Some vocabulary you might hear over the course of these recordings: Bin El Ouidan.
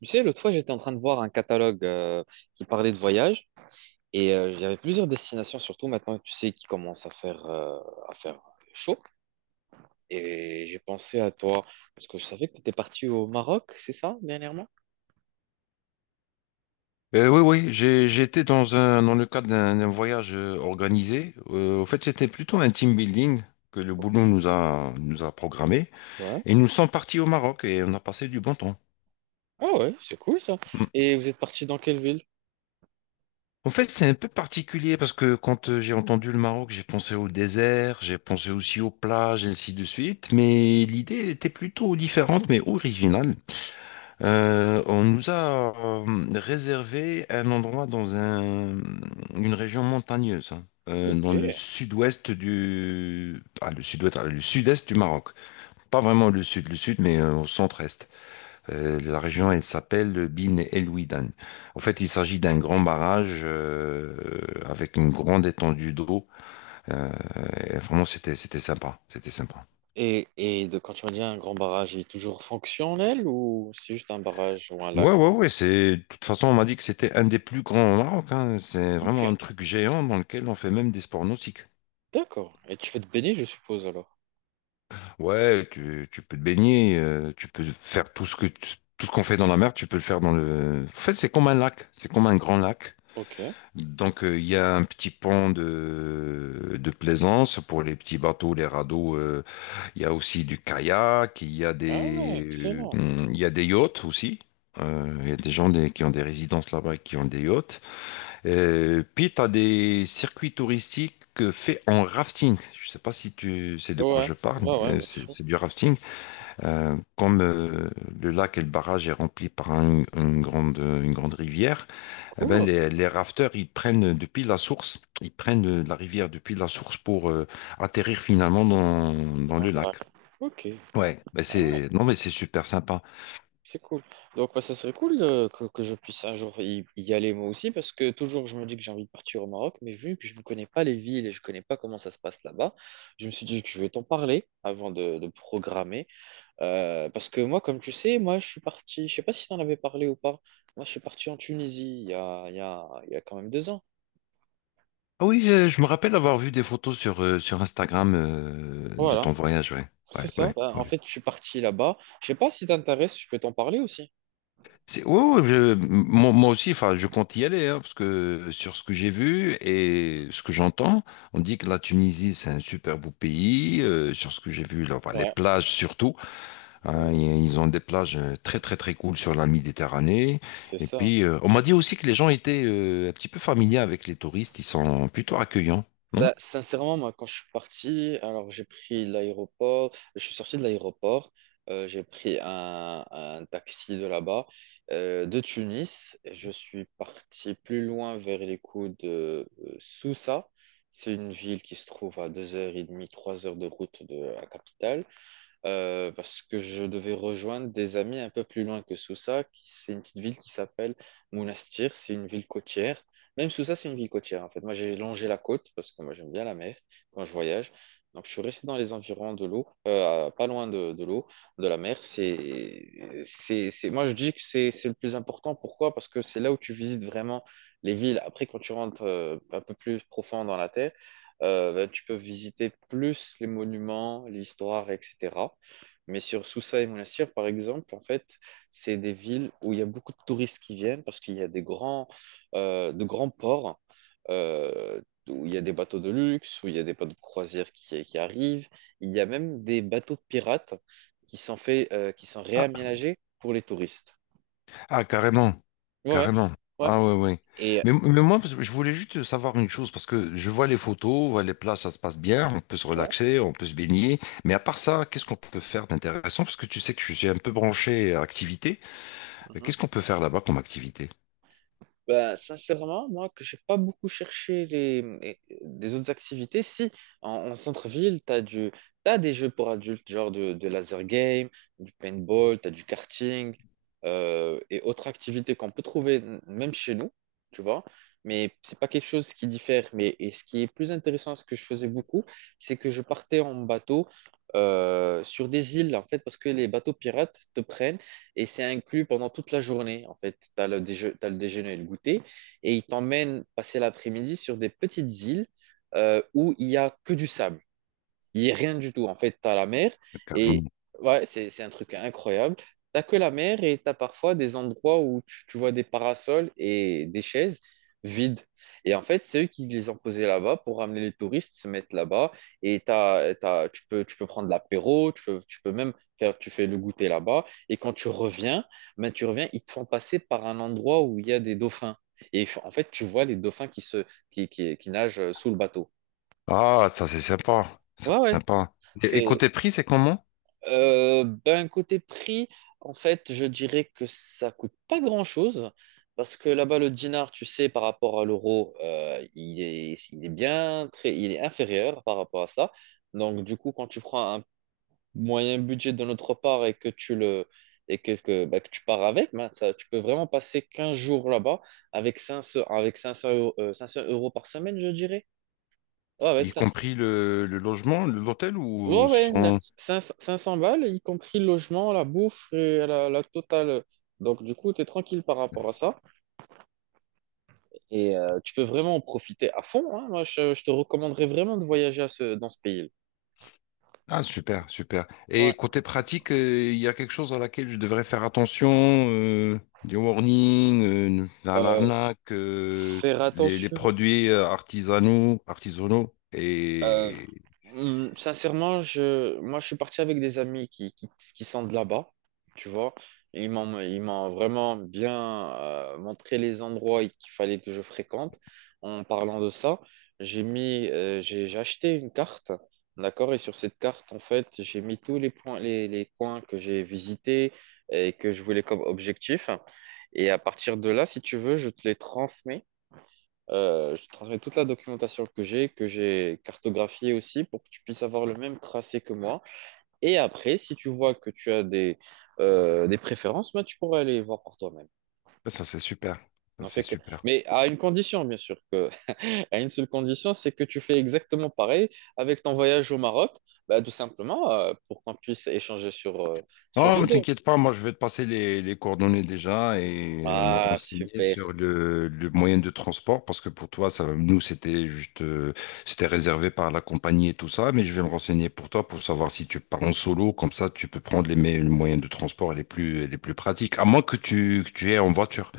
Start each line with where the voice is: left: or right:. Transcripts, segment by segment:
right: Tu sais, l'autre fois, j'étais en train de voir un catalogue qui parlait de voyage et il y avait plusieurs destinations, surtout maintenant, tu sais, qui commence à faire chaud. Et j'ai pensé à toi parce que je savais que tu étais parti au Maroc, c'est ça, dernièrement?
left: Oui, oui, j'étais dans le cadre d'un voyage organisé. En fait, c'était plutôt un team building que le boulot nous a programmé.
right: Ouais.
left: Et nous sommes partis au Maroc et on a passé du bon temps.
right: Ah ouais, c'est cool ça.
left: Mm.
right: Et vous êtes parti dans quelle ville?
left: En fait, c'est un peu particulier parce que quand j'ai entendu le Maroc, j'ai pensé au désert, j'ai pensé aussi aux plages, ainsi de suite. Mais l'idée, elle était plutôt différente, mais originale. On nous a réservé un endroit une région montagneuse, hein,
right: Ok,
left: dans le sud-ouest du, ah, le sud-ouest, ah, le sud-est du Maroc. Pas vraiment le sud, mais au centre-est. La région, elle s'appelle Bin El Ouidan. En fait, il s'agit d'un grand
right: ok.
left: barrage avec une grande étendue d'eau. Euh, et vraiment, c'était sympa, c'était sympa.
right: Quand tu m'as dit un grand barrage, il est toujours fonctionnel ou c'est juste un barrage ou un
left: Ouais,
right: lac?
left: ouais, ouais, de toute façon, on m'a dit que c'était un des plus grands au Maroc, hein. C'est
right: Ok,
left: vraiment un truc géant dans lequel on fait même des sports nautiques.
right: d'accord. Et tu fais te baigner, je suppose, alors.
left: Ouais, tu peux te baigner, tu peux faire tout ce qu'on fait dans la mer, tu peux le faire dans le... En fait, c'est comme un lac, c'est comme un grand lac.
right: Ok.
left: Donc, il y a un petit pont de plaisance pour les petits bateaux, les radeaux. Il y a aussi du kayak,
right: Ah ouais, excellent.
left: il y a des yachts aussi. Il y a des gens qui ont des résidences là-bas et qui ont des yachts. Puis, tu as des circuits touristiques faits en rafting. Je sais pas si tu sais de quoi
right: Ouais,
left: je parle.
right: ouais, ouais,
left: Euh,
right: bien
left: c'est
right: sûr.
left: c'est du rafting. Comme le lac et le barrage est rempli par une grande rivière, eh ben,
right: Cool,
left: les rafteurs, ils prennent depuis la source, ils prennent la rivière depuis la source pour atterrir finalement dans
right: dans
left: le
right: le lac.
left: lac.
right: Ok.
left: Ouais, ben
right: Ah ouais,
left: c'est non mais c'est super sympa.
right: c'est cool. Donc, bah, ça serait cool que je puisse un jour y aller moi aussi, parce que toujours je me dis que j'ai envie de partir au Maroc, mais vu que je ne connais pas les villes et je ne connais pas comment ça se passe là-bas, je me suis dit que je vais t'en parler avant de programmer. Parce que moi, comme tu sais, moi je suis parti, je sais pas si t'en avais parlé ou pas, moi je suis parti en Tunisie il y a quand même 2 ans.
left: Ah oui, je me rappelle avoir vu des photos sur Instagram de
right: Voilà,
left: ton voyage, ouais.
right: c'est ça.
left: Ouais,
right: Bah,
left: ouais.
right: en fait, je suis parti là-bas. Je sais pas si t'intéresses, je peux t'en parler aussi.
left: Ouais, ouais, moi aussi, enfin, je compte y aller, hein, parce que sur ce que j'ai vu et ce que j'entends, on dit que la Tunisie, c'est un super beau pays. Sur ce que j'ai vu, là, enfin, les
right: Ouais,
left: plages surtout,
right: ouais,
left: hein,
right: ouais.
left: ils ont des plages très, très, très cool sur la Méditerranée.
right: C'est
left: Et
right: ça.
left: puis, euh, on m'a dit aussi que les gens étaient un petit peu familiers avec les touristes, ils sont plutôt accueillants, non?
right: Bah, sincèrement, moi, quand je suis parti, alors j'ai pris l'aéroport, je suis sorti de l'aéroport, j'ai pris un taxi de là-bas, de Tunis, et je suis parti plus loin vers les coups de Sousa. C'est une ville qui se trouve à 2h30, 3 heures de route de la capitale parce que je devais rejoindre des amis un peu plus loin que Sousa, qui c'est une petite ville qui s'appelle Monastir, c'est une ville côtière. Même Sousa, c'est une ville côtière en fait. Moi, j'ai longé la côte parce que moi, j'aime bien la mer quand je voyage. Donc, je suis resté dans les environs de l'eau, pas loin de l'eau, de la mer. Moi, je dis que c'est le plus important. Pourquoi? Parce que c'est là où tu visites vraiment les villes. Après, quand tu rentres un peu plus profond dans la terre, ben, tu peux visiter plus les monuments, l'histoire, etc. Mais sur Sousa et Monastir, par exemple, en fait, c'est des villes où il y a beaucoup de touristes qui viennent parce qu'il y a des grands, de grands ports euh, où il y a des bateaux de luxe, où il y a des bateaux de croisière qui arrivent. Il y a même des bateaux de pirates qui sont faits, qui sont réaménagés pour les touristes.
left: Ah, carrément.
right: Ouais, ouais,
left: Carrément.
right: ouais.
left: Ah ouais, ouais.
right: Et
left: Mais moi, parce que je voulais juste savoir une chose, parce que je vois les photos, ouais, les plages, ça se passe bien, on peut se
right: ouais.
left: relaxer, on peut se baigner. Mais à part ça, qu'est-ce qu'on peut faire d'intéressant? Parce que tu sais que je suis un peu branché à activité. Qu'est-ce qu'on peut faire là-bas comme activité?
right: Ben sincèrement, moi, que j'ai pas beaucoup cherché des autres activités. Si, en centre-ville, t'as des jeux pour adultes, genre de laser game, du paintball, t'as du karting, et autres activités qu'on peut trouver même chez nous, tu vois. Mais c'est pas quelque chose qui diffère. Mais, et ce qui est plus intéressant, ce que je faisais beaucoup, c'est que je partais en bateau, sur des îles, en fait, parce que les bateaux pirates te prennent et c'est inclus pendant toute la journée. En fait, tu as le déje- t'as le déjeuner et le goûter et ils t'emmènent passer l'après-midi sur des petites îles où il n'y a que du sable. Il n'y a rien du tout. En fait, tu as la mer et
left: Carrément.
right: ouais, c'est un truc incroyable. T'as que la mer et t'as parfois des endroits où tu vois des parasols et des chaises vides. Et en fait, c'est eux qui les ont posés là-bas pour ramener les touristes, se mettre là-bas. Et tu peux prendre l'apéro, tu peux même faire, tu fais le goûter là-bas. Et quand tu reviens, ben, tu reviens, ils te font passer par un endroit où il y a des dauphins. Et en fait, tu vois les dauphins qui se, qui nagent sous le bateau.
left: Ah, ça c'est sympa. Ça,
right: Ouais,
left: c'est
right: ouais.
left: sympa. Et
right: C'est,
left: côté prix, c'est comment?
right: euh, ben, côté prix, en fait, je dirais que ça coûte pas grand-chose. Parce que là-bas, le dinar, tu sais, par rapport à l'euro, il est bien très, il est inférieur par rapport à ça. Donc, du coup, quand tu prends un moyen budget de notre part et bah, que tu pars avec, ben, ça, tu peux vraiment passer 15 jours là-bas avec 500 euros 500 euros par semaine, je dirais. Ouais, ouais,
left: Y compris le logement, l'hôtel
right: ouais,
left: ou
right: ouais,
left: son...
right: 500 balles, y compris le logement, la bouffe et la totale. Donc, du coup, tu es tranquille par rapport à ça. Et tu peux vraiment en profiter à fond, hein. Moi, je te recommanderais vraiment de voyager à dans ce pays-là.
left: Ah, super, super.
right: Ouais.
left: Et côté pratique, il y a quelque chose à laquelle je devrais faire attention, des warnings, à
right: Euh,
left: l'arnaque,
right: faire
left: les
right: attention.
left: produits artisanaux, artisanaux.
right: Euh,
left: Et
right: hum, sincèrement, moi, je suis parti avec des amis qui sont de là-bas, tu vois. Et ils m'ont vraiment bien montré les endroits qu'il fallait que je fréquente. En parlant de ça, j'ai acheté une carte, d'accord? Et sur cette carte, en fait, j'ai mis tous les points, les coins que j'ai visités et que je voulais comme objectif. Et à partir de là, si tu veux, je te les transmets. Je te transmets toute la documentation que j'ai cartographiée aussi, pour que tu puisses avoir le même tracé que moi. Et après, si tu vois que tu as des préférences, ben, tu pourras aller voir par toi-même.
left: ça, c'est super. Ça,
right: N'en
left: c'est
right: fais que...
left: super.
right: Mais à une condition, bien sûr, que... à une seule condition, c'est que tu fais exactement pareil avec ton voyage au Maroc, ben, tout simplement pour qu'on puisse échanger sur, sur
left: Oh,
right: les
left: mais
right: deux.
left: t'inquiète pas, moi je vais te passer les coordonnées déjà et me
right: Ah,
left: renseigner
right: super.
left: sur le moyen de transport parce que pour toi, ça, nous c'était juste, c'était réservé par la compagnie et tout ça, mais je vais me renseigner pour toi pour savoir si tu pars en solo, comme ça tu peux prendre les moyens de transport les plus pratiques, à moins que que tu aies en voiture.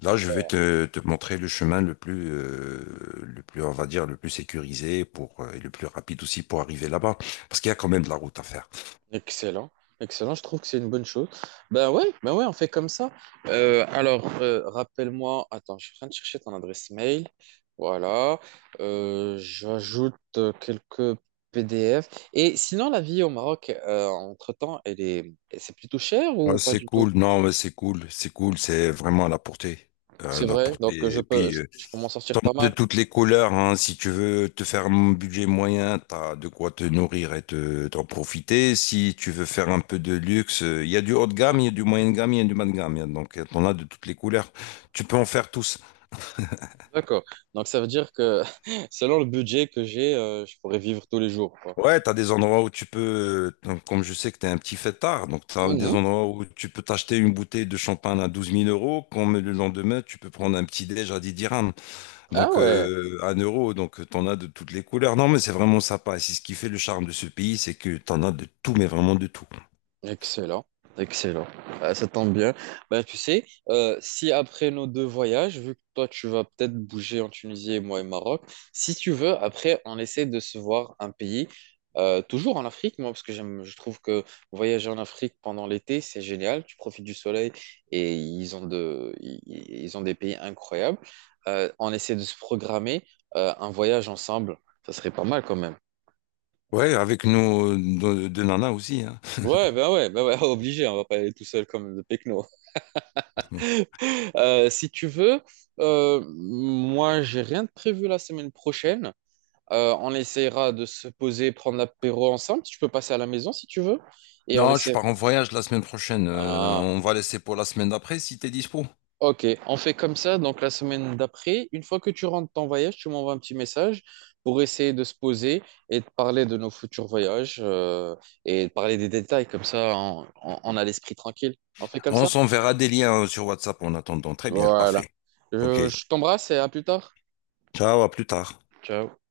left: Là, je vais te montrer le chemin le plus, on va dire, le plus sécurisé et le plus rapide aussi pour arriver là-bas parce qu'il y a quand même de la route à faire.
right: Excellent, excellent, je trouve que c'est une bonne chose. Ben ouais, on fait comme ça. Rappelle-moi, attends, je suis en train de chercher ton adresse mail. Voilà, j'ajoute quelques PDF. Et sinon, la vie au Maroc, entre-temps, c'est plutôt cher
left: Ouais,
right: ou pas
left: c'est
right: du tout?
left: cool, non, mais c'est cool, c'est cool, c'est vraiment à la portée. Euh,
right: C'est
left: la
right: vrai, donc
left: portée.
right: je
left: Et
right: peux,
left: puis, euh,
right: je peux m'en sortir pas
left: de
right: mal.
left: toutes les couleurs, hein, si tu veux te faire un budget moyen, t'as de quoi te nourrir et t'en profiter. Si tu veux faire un peu de luxe, il y a du haut de gamme, il y a du moyen de gamme, il y a du bas de gamme. Donc, t'en as de toutes les couleurs. Tu peux en faire tous.
right: D'accord, donc ça veut dire que selon le budget que j'ai, je pourrais vivre tous les jours, quoi.
left: Ouais, t'as des endroits où tu peux, comme je sais que t'es un petit fêtard, donc t'as des
right: Mhm.
left: endroits où tu peux t'acheter une bouteille de champagne à douze mille euros, comme le lendemain, tu peux prendre un petit déj à 10 dirhams.
right: Ah
left: Donc,
right: ouais.
left: un euro, donc t'en as de toutes les couleurs. Non, mais c'est vraiment sympa. C'est ce qui fait le charme de ce pays, c'est que t'en as de tout, mais vraiment de tout.
right: Excellent, excellent. Ah, ça tombe bien. Bah, tu sais, si après nos deux voyages, vu que toi tu vas peut-être bouger en Tunisie et moi au Maroc, si tu veux, après on essaie de se voir un pays, toujours en Afrique, moi, parce que j'aime, je trouve que voyager en Afrique pendant l'été, c'est génial. Tu profites du soleil et ils ont de, ils ont des pays incroyables. On essaie de se programmer un voyage ensemble. Ça serait pas mal quand même.
left: Ouais, avec nos deux nanas aussi. Hein.
right: Ouais, bah ouais, bah ouais, obligé, on va pas aller tout seul comme le Pecno. Si tu veux, moi, j'ai rien de prévu la semaine prochaine. On essaiera de se poser, prendre l'apéro ensemble. Tu peux passer à la maison si tu veux. Et on
left: Non, je
right: essaie.
left: pars en voyage la semaine prochaine. Euh,
right: Ah,
left: on va laisser pour la semaine d'après si t'es dispo.
right: ok. On fait comme ça. Donc, la semaine d'après, une fois que tu rentres de ton voyage, tu m'envoies un petit message pour essayer de se poser et de parler de nos futurs voyages et de parler des détails. Comme ça, on a l'esprit tranquille. On fait comme
left: On
right: ça?
left: s'enverra des liens sur WhatsApp en attendant. Très bien,
right: Voilà.
left: parfait. Ok.
right: Je t'embrasse et à plus tard.
left: Ciao, à plus tard.
right: Ciao.